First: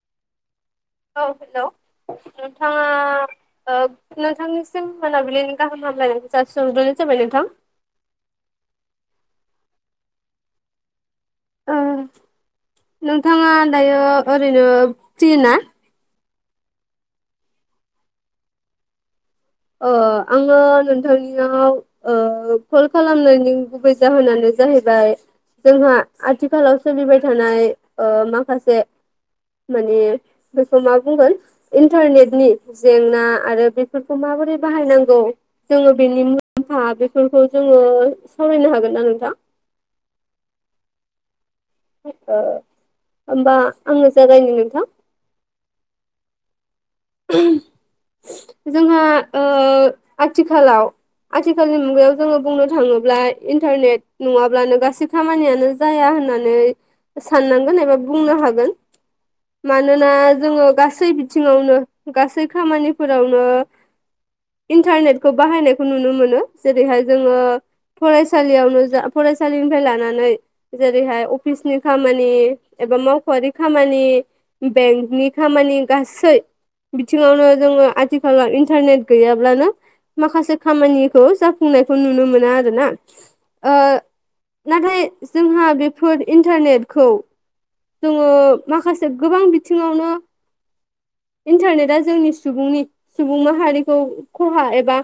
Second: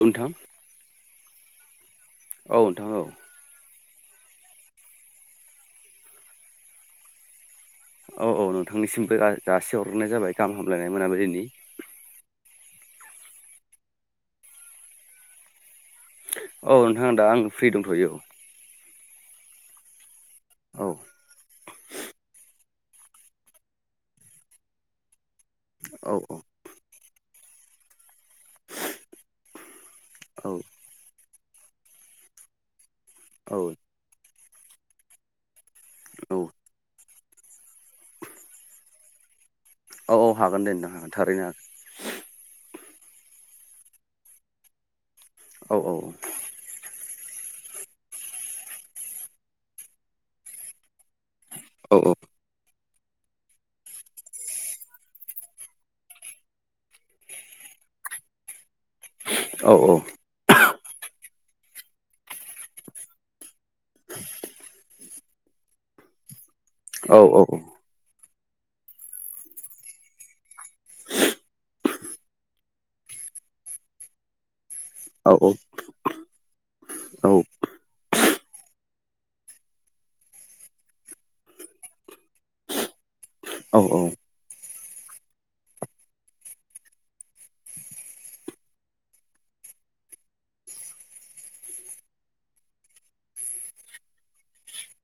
नोंथां औ हेल' औ नोंथाङा नोंथां औ ओ नोंथांनिसिम मोनाबिलिनि गाहाम हामलायनायखौ जासिहरग्रोनाय जाबाय नोंथां औ औ नोंथांनिसिमबो जासि हरग्रोनाय जाबाय गाहाम हामलायनाय मोनाबिलिनि ओ नोंथाङा दायो ओरैनो फ्रि ना औ नोंथां आं दा आं फ्रि दंथ'यो औ ओ आङो औ नोंथांनियाव ओ कल खालामनायनि गुबै जाहोनानो जाहैबाय जोंहा औ औ आथिखालाव सोलिबाय थानाय ओ माखासे माने औ बेखौ मा बुंगोन इन्टारनेटनि जेंना औ आरो बेफोरखौ माबोरै बाहायनांगौ जोङो बेनि औ मुलाम्फा बेफोरखौ जोङो सावरायनो हागोन ना नोंथां औ औ हागोन दे नों हागोन थारैनो हागोन होमबा आङो जागायनो नोंथां औ औ औ जोंहा ओ आथिखालाव आथिखालनि औ औ मुगायाव जोङो बुंनो थाङोब्ला इन्टारनेट नङाब्लानो गासै खामानियानो जाया होननानै साननांगोन एबा बुंनो हागोन औ मानोना जोङो गासै बिथिङावनो गासै खामानिफोरावनो लांदां इन्टारनेटखौ बाहायनायखौ नुनो मोनो जेरैहाय औ जोङो फरायसालियाव नुजा फरायसालिनिफ्राय लानानै जेरैहाय अफिसनि खामानि एबा मावख'आरि खामानि बेंक नि औ औ खामानि गासै औ बिथिङावनो औ जोङो आथिखालाव इन्टारनेट गैयाब्लानो माखासे खामानिखौ जाफुंनायखौ नुनो मोना आरोना ओ औ औ नाथाय जोंहा बेफोर इन्टारनेटखौ जोङो माखासे गोबां बिथिङावनो इन्टारनेटआ जोंनि सुबुंनि सुबुं माहारिखौ खहा एबा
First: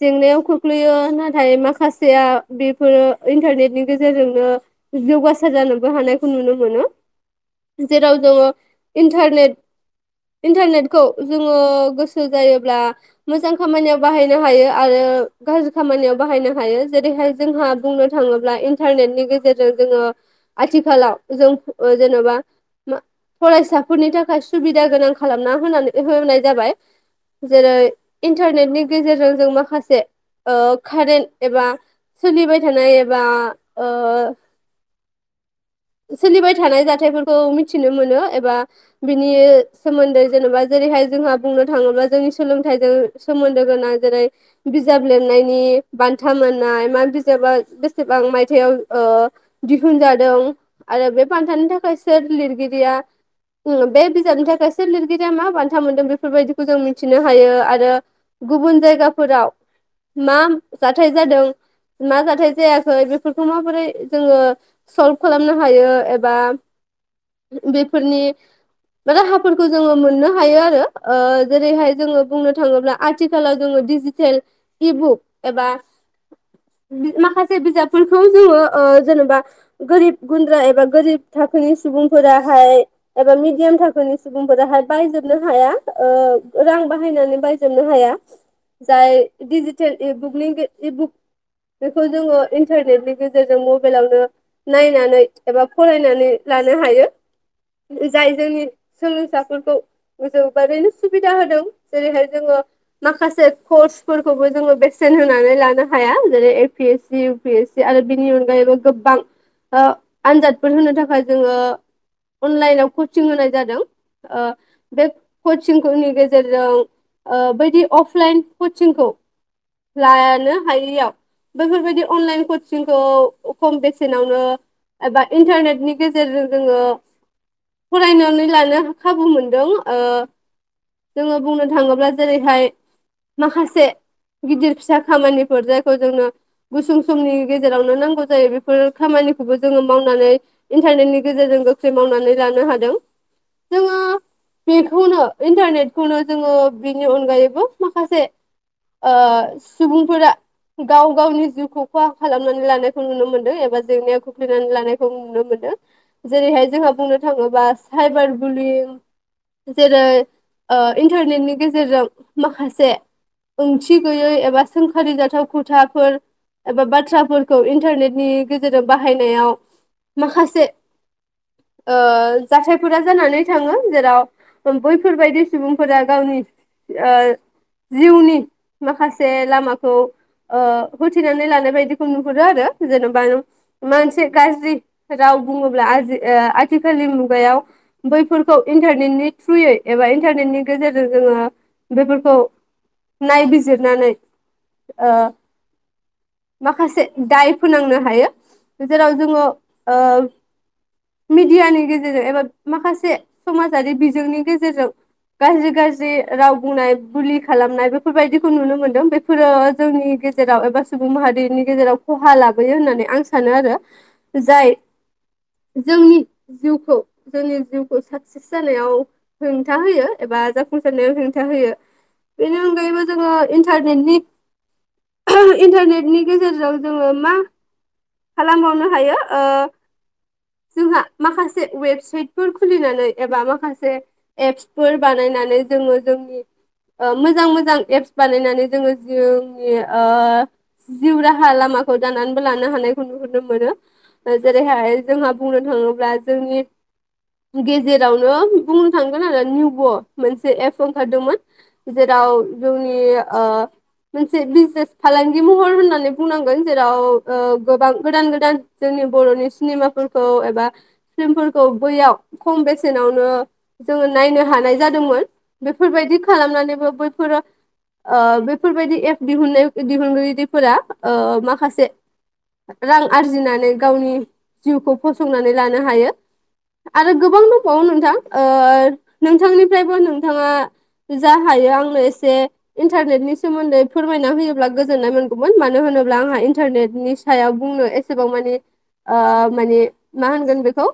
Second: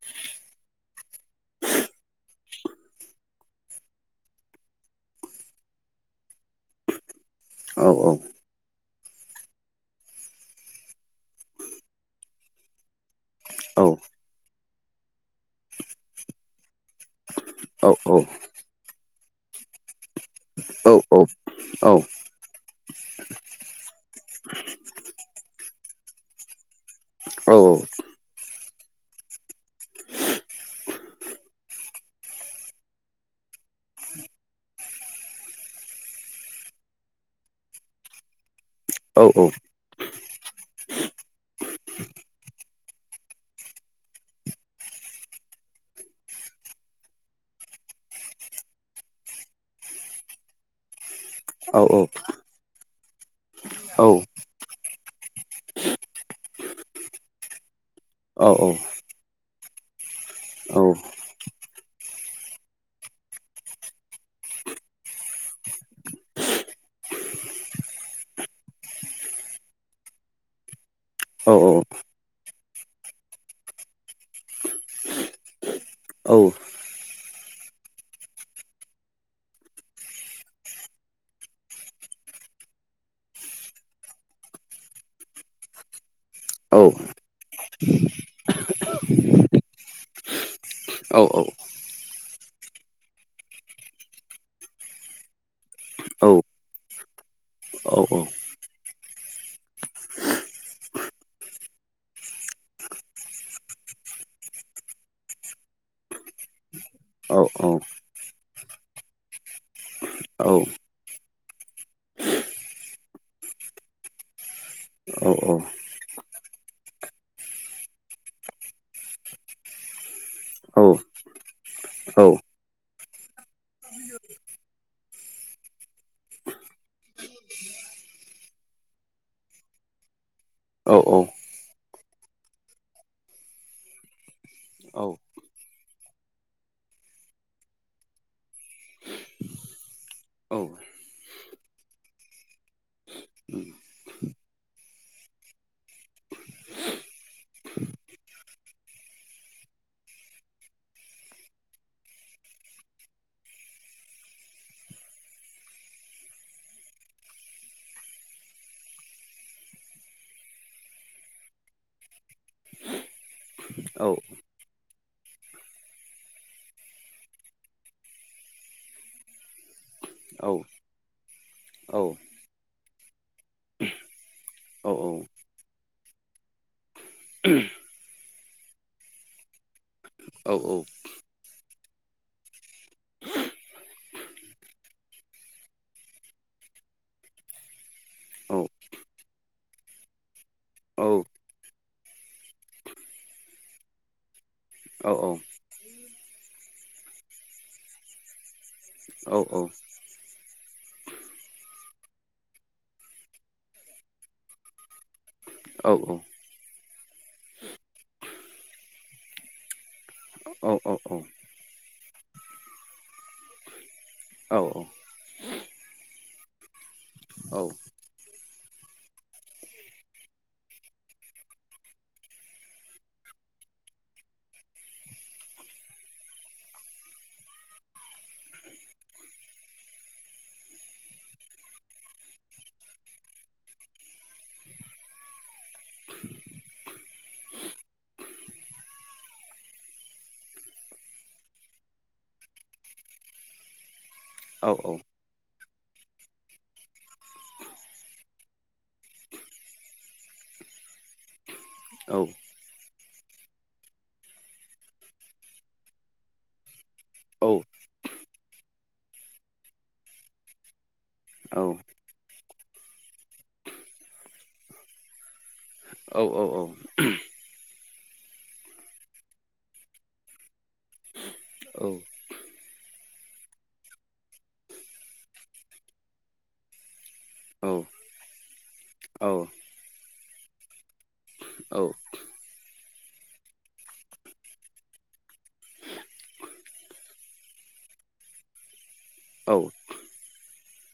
जेंनायाव खोख्लैयो नाथाय माखासेया बेफोरो इन्टारनेटनि गेजेरजोंनो जौगासार जानोबो हानायखौ नुनो मोनो जेराव जोङो इन्टारनेट इन्टारनेटखौ जोङो गोसो जायोब्ला मोजां खामानियाव बाहायनो हायो आरो गाज्रि खामानियाव बाहायनो हायो जेरैहाय जोंहा बुंनो थाङोब्ला इन्टारनेटनि गेजेरजों जोङो आथिखालाव जों जेन'बा फरायसाफोरनि थाखाय सुबिदा गोनां खालामना होनानै होनाय जाबाय जेरै इन्टारनेटनि गेजेरजों जों माखासे ओ कारेन्ट एबा सोलिबाय थानाय एबा ओ सोलिबाय थानाय जाथायफोरखौ मिथिनो मोनो एबा बिनि सोमोन्दै जेन'बा जेरैहाय जोंहा बुंनो थाङोब्ला जोंनि सोलोंथाइजों सोमोन्दो गोनां जेरै बिजाब लिरनायनि बान्था मोननाय मा बिजाबा बेसेबां मायथाइआव दिहुनजादों आरो बे बान्थानि थाखाय सोर लिरगिरिया उम बे बिजाबनि थाखाय सोर लिरगिरिया मा बान्था मोनदों बेफोरबायदिखौ जों मिथिनो हायो आरो गुबुन जायगाफोराव मा जाथाय जादों मा जाथाय जायाखै बेफोरखौ माबोरै जोङो सल्भ खालामनो हायो एबा बेफोरनि राहाफोरखौ जोङो मोननो हायो आरो जेरैहाय जोङो बुंनो थाङोब्ला आथिखालाव जोङो डिजिटेल इबुक एबा माखासे बिजाबफोरखौ जोङो जेनबा गोरिब गुन्द्रा एबा गोरिब थाखोनि सुबुंफोराहाय एबा मिडियाम थाखोनि सुबुंफोराहाय बायजोबनो हाया रां ओ बाहायनानै बा जोबनो हाया जाय डिजिटेल इबुकनि इबुक बेखौ जोङो इन्टारनेटनि गेजेरजों मबाइलावनो नायनानै एबा फरायनानै लानो हायो जाय जोंनि सोलोंसाफोरखौ गोजौबारैनो सुबिदा होदों जेरैहाय जोङो माखासे कर्सफोरखौबो जोङो बेसेन होनानै लानो हाया जेरै A P S C A P A C बेै आरो बिनि अनगायैबो गोबां ओ आनजादफोर होनो थाखाय जोङो अनलाइनाव कचिं होनाय जादों। ओ बे कचिंनि गेजेरजों ओ बायदि अफलाइन कचिंखौ लानो हायैयाव बेैफोरबायाददि अनलाइन कचिंखौ खम बेसेनावनो एबा इन्टारनेटनि गेजेरजों जोङो फरायनानै लानो खाबु मोनदों ओ औ औ जोङो बुंनो थाङोब्ला जेरैहाय माखासे गिदिर औ फिसा खामानिफोर जायखौ जोंनो गुसुं समनि गेजेरावनो नांगौ जायो बेफोर खामानि खौबो जोङो मावनानै इन्टारनेटनि गेजेरजों गोख्रै मावनानै लानो हादों औ जोङो बेखौनो इन्टारनेटखौनो जोङो बेनि अनगायैबो माखासे ओ सुबुंफोरा गाव गावनि जिउखौ खहा खालामनानै लानायखौ नुनो मोनदों एबा जेंनाय नानै लानायखौ नुनो मोनदों जेरैहाय जोंहा बुंनो थाङोबा साइबार बुलिं जेरै ओ इन्टारनेटनि गेजेरजों माखासे ओंथि गैयै एबा सोंखारि जाथाव खथाफोर एबा बाथ्राफोरखौ इन्टारनेटनि गेजेरजों बाहायनायाव माखासे ओ जाथायफोरा जानानै थाङो जेराव बैफोरबायदि सुबुंफोरा गावनि ओ जिउनि माखासे लामाखौ ओ होथिनानै लानाय बायदिखौ नुहुरो आरो जेनबा मोनसे गाज्रि राव बुङोब्ला आजि आथिखालनि मुगायाव बैफोरखौ इन्टारनेटनि थ्रुयै एबा इन्टारनेटनि गेजेरजों जोङो बेफोरखौ नायबिजिरनानै ओ औ औ माखासे दाय फोनांनो हायो जेराव जोङो ओ मिडियानि गेजेरजों एबा माखासे समाजारि बिजोंनि गेजेरजों गाज्रि गाज्रि राव बुंनाय बुलि खालामनाय बेफोरबायदिखौ नुनो मोनदों बेफोरो जोंनि गेजेराव एबा सुबुं माहारिनि गेजेराव खहा लाबोयो होननानै आं सानो आरो जाय जोंनि जिउखौ जोंनि जिउखौ साक्सेस जानायाव हेंथा होयो एबा जाफुंसारनायाव हेंथा होयो बेनि अनगायैबो जोङो इन्टारनेटनि इन्टारनेटनि गेजेरजों जोङो मा खालामबावनो हायो। जोंहा माखासे वेबसाइटफोर खुलिनानै एबा माखासे एप्सफोर बानायनानै जोङो जोंनि मोजां मोजां एप्स बानायनानै जोङो जिउनि जिउ राहा लामाखौ दानानैबो लानो हानायखौ नुहुरनो मोनो जेरैहाय जोंहा बुंनो थाङोब्ला जोंनि गेजेरावनो बुंनो थांगोन आरो निभ' मोनसे एप ओंखारदोंमोन जेराव जोंनि ओ मोनसे बिजनेस फालांगि महर होननानै बुंनांगोन जेराव ओ गोबां गोदान गोदान जोंनि बर'नि सिनेमाफोरखौ एबा फिल्मफोरखौ बैयाव खम बेसेनावनो जोङो नायनो हानाय जादोंमोन। बेफोरबायदि खालामनानैबो बैफोरो बेफोरबायदि एप दिहुननाय दिहुनगिरिफोरा माखासे रां आरजिनानै गावनि जिउखौ फसंनानै लानो हायो। आरो गोबां औ दंबावो नोंथां ओ नोंथांनिफ्रायबो नोंथाङा जा हायो औ आंनो एसे इन्टारनेटनि सोमोन्दै फोरमायना होयोब्ला गोजोननाय मोनगौमोन मानो होनोब्ला आंहा इन्टारनेटनि सायाव बुंनो एसेबां मानि औ माने मा होनगोन बेखौ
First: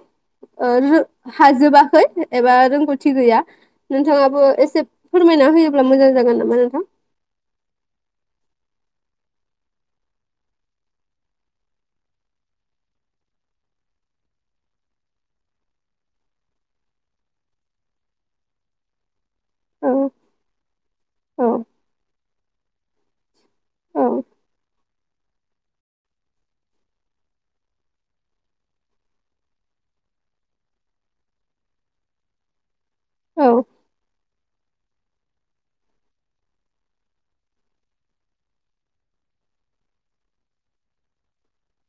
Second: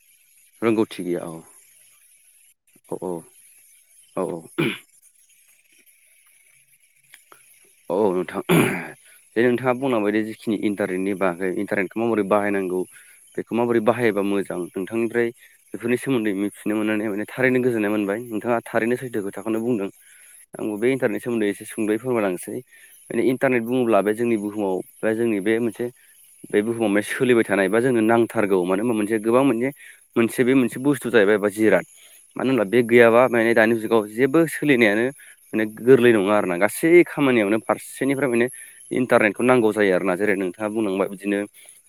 ओ रोंगौथि गैया औ रो-हाजोबाखै। एबा औ रोंगौथि गैया औ नोंथाङाबो एसे फोरमायना होयोब्ला मोजां जागोन नामा नोंथां! औ नोंथां। जे नोंथाङा बुंलांबायदि जिखिनि इन्टारनेटनि बागै इन्टारनेटखौ माबोरै बाहायनांगौ बेखौ माबोरै बाहायोबा मोजां नोंथांनिफ्राय बेफोरनि सोमोन्दै मिथिनो मोननानै माने थारैनो गोजोन्नाय मोनबाय। नोंथाङा थारैनो सैथो खोथाखौनो बुंदों औ आंबो बे इन्टारनेट औ सोमोन्दै एसे सुंद'यै फोरमायलांनोसै माने इन्टारनेट बुङोब्ला औ बे जोंनि बुहुमाव बा जोंनि बे मोनसे बे बुहुमाव माने सोलिबाय थानाय बा जोंनो नांथारगौ मानो होनबा मोनसे गोबां मोनसे मोनसे बे मोनसे बुस्थु जाहैबायबा जिराद मानो होनब्ला बे गैयाबा मे औ दानि जुगाव जेबो सोलिनायानो माने गोरलै नङा आरोना गासै खामानियावनो फारसेनिफ्राय माने इन्टारनेटखौ नांगौ जायो आरोना जेरै नोंथाङा बुंलांबाय बिदिनो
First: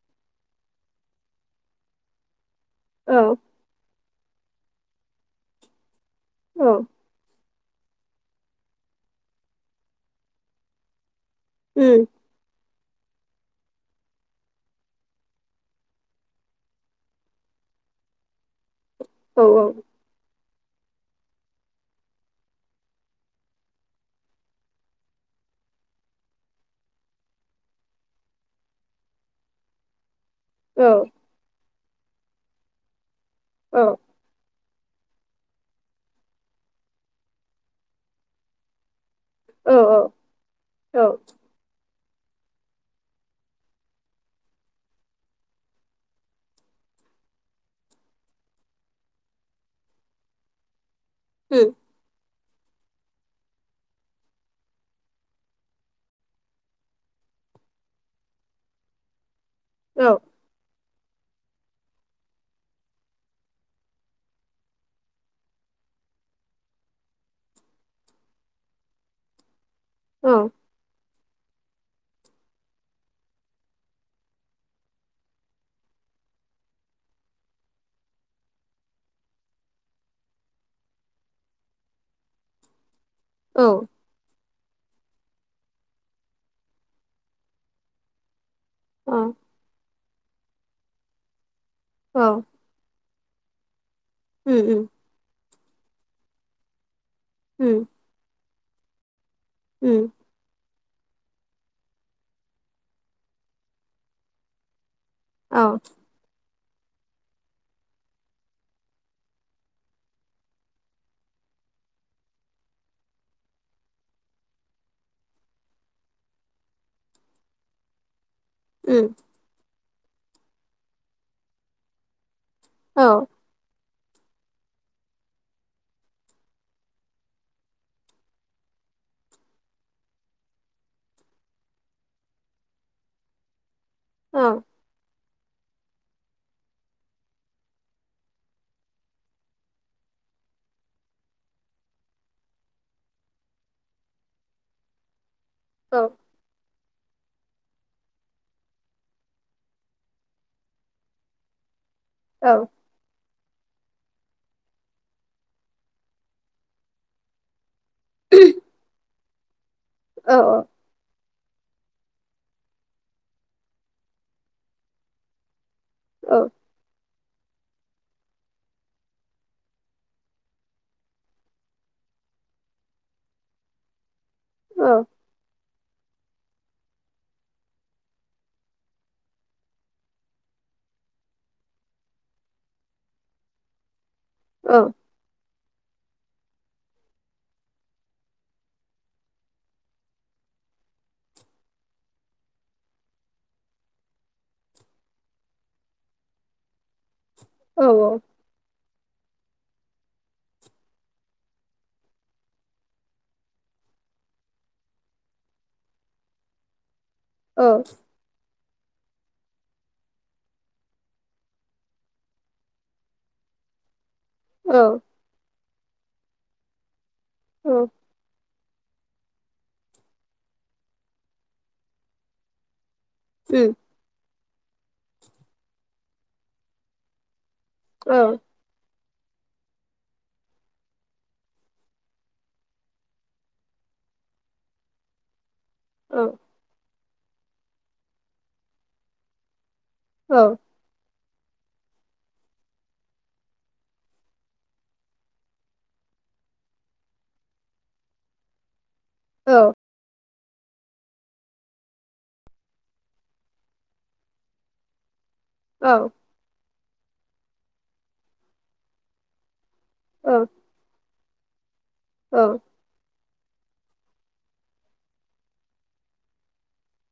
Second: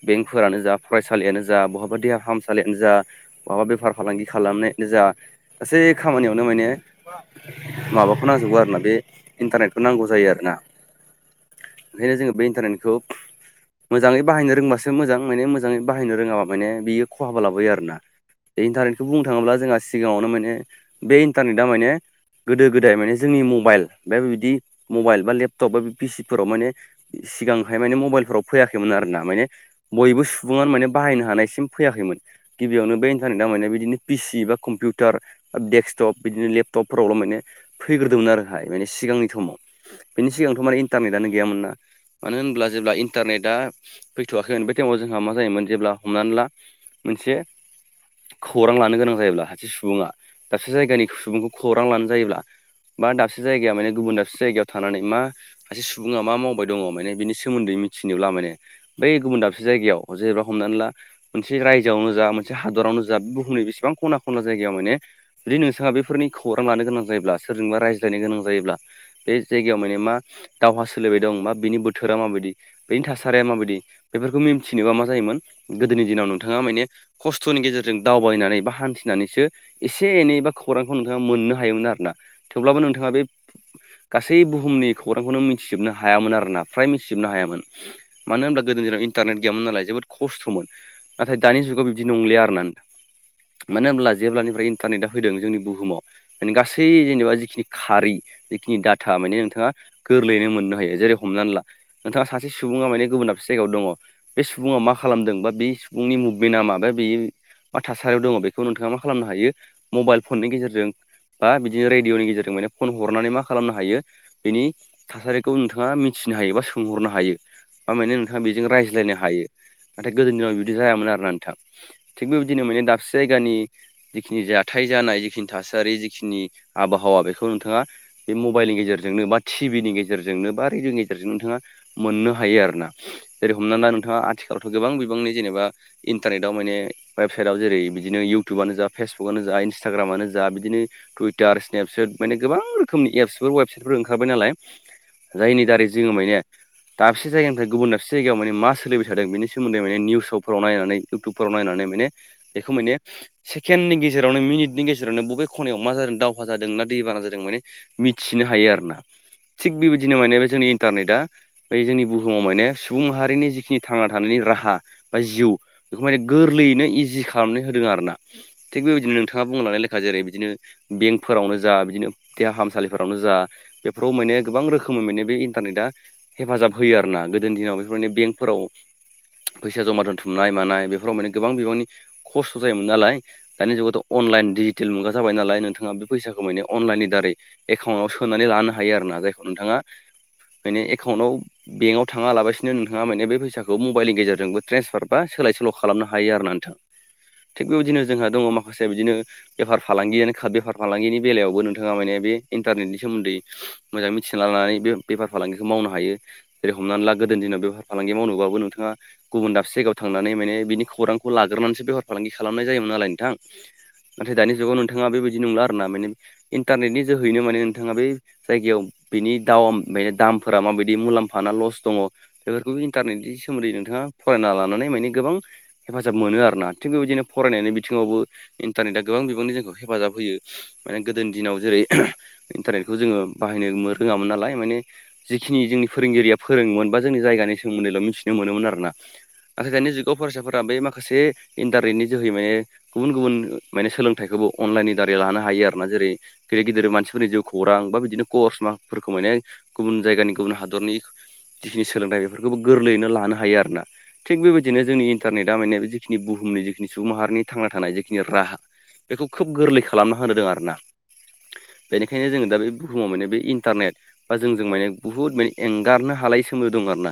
बेंकफोरानो जा फरायसालियानो जा बहाबा देहा फाहाम सालियानो जा औ माबा बेफार फालांगि खालामनायानो जा गासै खामानियावनो माने औ माबाखौ नांजोबगौ आरोना बे इन्टारनेटखौ नांगौ जायो आरोना उम ओंखायनो जोंनो बे इन्टारनेटखौ मोजाङै बाहायनो रोंबासो मोजां माने मोजाङै बाहायनो रोङाबा माने बियो खहाबो लाबोयो आरो ना। बे इन्टारनेटखौ बुंनो औ थाङोब्ला जोंहा सिगाङावनो माने बै इन्टारनेटआ माने गोदो गोदाय माने जोंनि मबाइल बे बिदि मबाइल बा लेपटप बा बि पिसि फोराव माने सिगांहाय माने मबाइलफोराव फैयाखैमोन आरो ना माने बयबो सुबुङानो औ माने बाहायनो हानायसिम फैयाखैमोन गिबियावनो बे इन्टारनेटआ माने औ बिदिनो पिसि बा कम्पिउटार बा डेक्सटप बिदिनो लेपटपफोरावल' माने फैग्रोदोंमोन आरोहाय माने सिगांनि समाव औ बिनि सिगांथ' माने औ इन्टारनेटआनो गै गैयामोना मानो होनब्ला जेब्ला इन्टारनेटआ फैथ'वाखैमोन बे टाइमाव जोंहा मा जायोमोन जेब्ला हमनानै ला मोनसे खौरां लानो गोनां जायोब्ला सासे सुबुङा दाबसे जायगानि सुबुंखौ उम खौरां लानो जायोब्ला बा दाबसे जायगाया माने गुबुन दाबसे जायगायाव थानानै मा सासे सुबुङा मा मावबाय दङ माने बिनि सोमोन्दै मिथिनोब्ला माने बै गुबुन दाब सूजायगायाव औ जेनबा हमनानै ला मोनसे रायजोआवनो जा मोनसे हादरावनो जा बे बुहुमनि बेसेबां खना खनला जायगायाव माने जुदि नोंथाङा बेफोरनि खौरां लानो गोनां जायोब्ला सोरजोंबा रायज्लायनो गोनां जायोब्ला बे जायगायाव माने मा औ दावहा सोलिबाय दं मा बेनि बोथोरा माबायदि बेनि थासारिया माबायदि बेफोरखौ मिथिनोबा मा जायोमोन गोदोनि दिनाव नोंथाङा मायने खस्थ'नि गेजेरजों दावबायनानै बा हान्थिनानैसो एसे एनै बा खौरांखौ नोंथाङा मोननो हायोमोन आरोना थेवब्लाबो नोंथाङा बे औ गासै बुहुमनि खौरांखौनो मिथिजोबनो हायामोन आरोना फ्राय मिथिजोबनो हायामोन मानो होनब्ला गोदोनि दिनाव अ इन्टारनेट गैयामोन नालाय जोबोद खस्थ'मोन नाथाय दानि जुगाव बि दि नंलिया औ आरोना मानो होनब्ला जेब्लानि उम उम इन्टारनेटा होदों जोंनि बुहुमाव माने गासै जेनेबा जिखिनि उम खारि जिखिनि डाटा माने नोंथाङा उम गोरलैयैनो मोननो हायो जेरै हमनानै ला नोंथाङा सासे सुबुङा माने गुबुन दाबसे जायगायाव दङ बे सुबुङा मा खालामदों बा बे औ सुबुंनि मुं बेना माबाया बे मा थासारियाव दङ बेखौ नोंथाङा मा खालामनो हायो मबाइल फननि गेजेरजों बा बिदिनो रेडिअनि गेजेरजों माने फन हरनानै मा खालामनो हायो बिनि थासारिखौ नोंथाङा मिथिनो हायो बा सोंहरनो हायो बा माने नोंथाङा बेजों उम रायज्लायनो हायो नाथाय गोदो दिनाव बिदि जायामोन आरो नोंथा थिग बेबायदिनो माने दाबसे औ जायगानि जिखिनि जाथाय जानाय जिखिनि थासारि जिखिनि आबहावा बेखौ नोंथाङा बे मबाइलनि गेजेरजोंनो बाथि टिभि नि गेजेरजोंनो बा रेडिअनि गेजेरजों नोंथाङा मोननो हायो आरो ना जेरै हमनानै ला नों थाङा औ आथिखालावथ' गोबां बिबांनि जेनेबा इन्टारनेटाव माने वेबसाइटआव जेरै बिदिनो इउटुबानो जा फेसबुकआनो जा इन्सटाग्रामानो जा बिदिनो टुइटार स्नेपसेेट माने गोबां रोखनि एबसफोर वेबसाइटफोर ओंखारबाय नालाय जायनि दारै औ जोङो माने दाबसे जायगानिफ्राय गुबुन दाबसे जायगायाव माने मा सोलिबाय थादों बेनि सोमोन्दै बे निउसफ्राव नायनानै इउटुबफोराव नायनानै माने औ बेखौ माने सेकेण्डनि गेजेरावनो मिनिटनि गेजेरावनो बबे खनायाव मा जादों दावहा जादों ना दैबाना जादों माने मिथिनो हायो आरोना थिग बेबायदिनो औ माने जोंनि इन्टारनेटआ बे जोंनि बुहुमाव माने सुबुं माहारिनि जिखिनि थांना थानायनि राहा बा जिउ बेखौ माने औ गोरलैयैनो इजि खालामनानै होदों आरो ना थिग बेबायदिनो नोंथाङा बुंनो लानाय लेखा जेरै बिदिनो बेंकफोरावनो जा बिदिनो देहा फाहामसालिफोरावनो जा बेफोराव माने गोबां औ रोखोमै माने बे इन्टारनेटआ हेफाजाब होयो आरोना गोदोनि दिनाव बेफोर माने बेंकफोराव फैसा जमा दोनथुमनाय मानाय बेफोराव माने गोबां बिबांनि खस्थ' जायोमोन नालाय दानि जुगावथ' अनलाइन औ डिजिटेल मुगा जाबाय नालाय नोंथाङा बे फैसाखौ माने अनलाइननि दारै एकाउनाव सोनानै लानो हायो आरो ना जाय खौ नोंथाङा माने एकाउन्टाव बेंकआव थाङा लाबासिनो नोंथाङा माने बे फैसाखौ मबाइलनि गेजेरजोंबो ट्रेन्सफार बा सोलाय सोल' खालामनो हायो आरोना नोंथां थिग औ उम औ बेबायदिनो जोंहा दङ माखासे बिदिनो बेफार फालांगियानो बेफार फालांगिनि बेलायावबो नोंथाङा माने बे इन्टारनेटनि सोमोन्दै मोजां मि थिना लानानै बे बेफार फालांगिखौ मावनो हायो जेरै हमनानै ला गोदोनि दिनाव औ बेफार फालांगि मावनोबाबो नोंथाङा गुबुन दाबसे जायगायाव थांनानै माने बिनि खौरांखौ लाग्रोनानैसो बेफार फालांगि खालामनाय जायोमोन नालाय नोंथां नाथाय दानि औ जुगाव औ नोंथाङा बेबायदि नंला आरो ना माने इन्टारनेटनि जोहैनो माने औ नोंथाङा बे जायगायाव बिनि दाव बे दामफोरा माबायदि मुलाम्फाना लस दङ बेफोरखौबो इन्टारनेटनि सोमोन्दै नोंथाङा फरायना लानानै माने गोबां हेफाजाब मोनो आरोना थिग बेबायदिनो फरायनानै बि थिङावबो औ इन्टारनेटआ गोबां बिबांनि जोंखौ हेफाजाब होयो माने गोदोनि दिनाव जेरै इन्टारनेटखौ जोङो बाहायनो मोन रोङामोन नालाय माने जिखिनि जोंनि फोरोंगिरिया औ फोरोंङोमोन बा जोंनि जायगानि सोमोन्दैल' मिथिनो मोनोमोन आरो ना नाथाय दानि जुग फरायसाफोरा बे माखासे इन्टारनेटनि जोहै माने गुबुन गुबुन माने सोलोंथाइखौबो अनलाइननि दारै लानो हायो आर ना जेरै गिदिर गिदिर मानसिफोरनि जिउ खौरां बा बिदिनो कर्स मां फोरखौ माने गुबुन जायगानि गुबुन हादरनि जिखिनि सोलोंथाइ बेफोरखौबो गोरलैयैनो लानो हायो आरोोना थिग बेबायदिनो जोंनि इंटरनेटदा माने जिखिनि बुहुमनि जिखिनि सुबुं माहारिनि थांना थानाय जिखिनि राहा बेखौ खोब गोरलै खालामना होदों आरोना बेनिखायनो जोङो दा बे बुहुमाव माने बे इन टारनेट बा जोंजों माने बुहुत माने एंगारनो हालायै सोमोनदो दं आरो ना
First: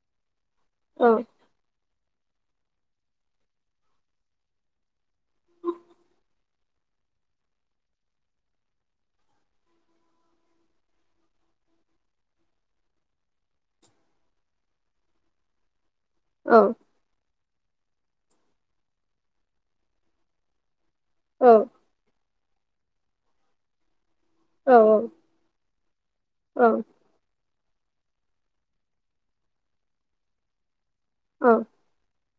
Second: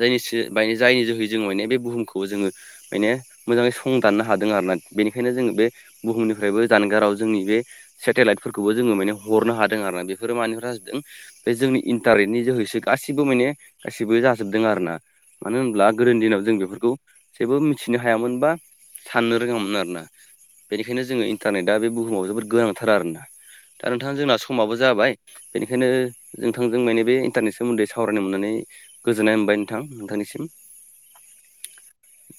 जायनिसो [unintelligible] जायनि जोहै जों माने बे बुहुमखौ खौ जोङो माने मोजाङै सं दाननो हादों आरोना बेनिखायनो जोङो बे बुहुमनिफ्रायबो जानगाराव जोंनि बे सेटेलाइटफोरखौबो जोङो माने हरनो हादों आर ना बेफोरो मानिफ बे जोंनि इन्टारनेटनि जोहैसो गासिबो माने गाैबो जाजोबदों आरो ना मानो होनब्ला गोदोनि दिनाव जों बेफोरखौ जेबो मिथिनो हायामोन बा साननो रोङामोन आरोना बेनिखायनो जोङो इन्टारनेटा बे बुहुमाव जोबोद गोनांथार आरोना दा नोंथां जोंना सम समाबो जाबाय बेनिखायनो औ औ जोंथांजों माने बे इन्टारनेसन सोमोन्दै सावरायनो मोननानै गोजोननाय मोनबाय नोंथां नोंथांनिसिम औ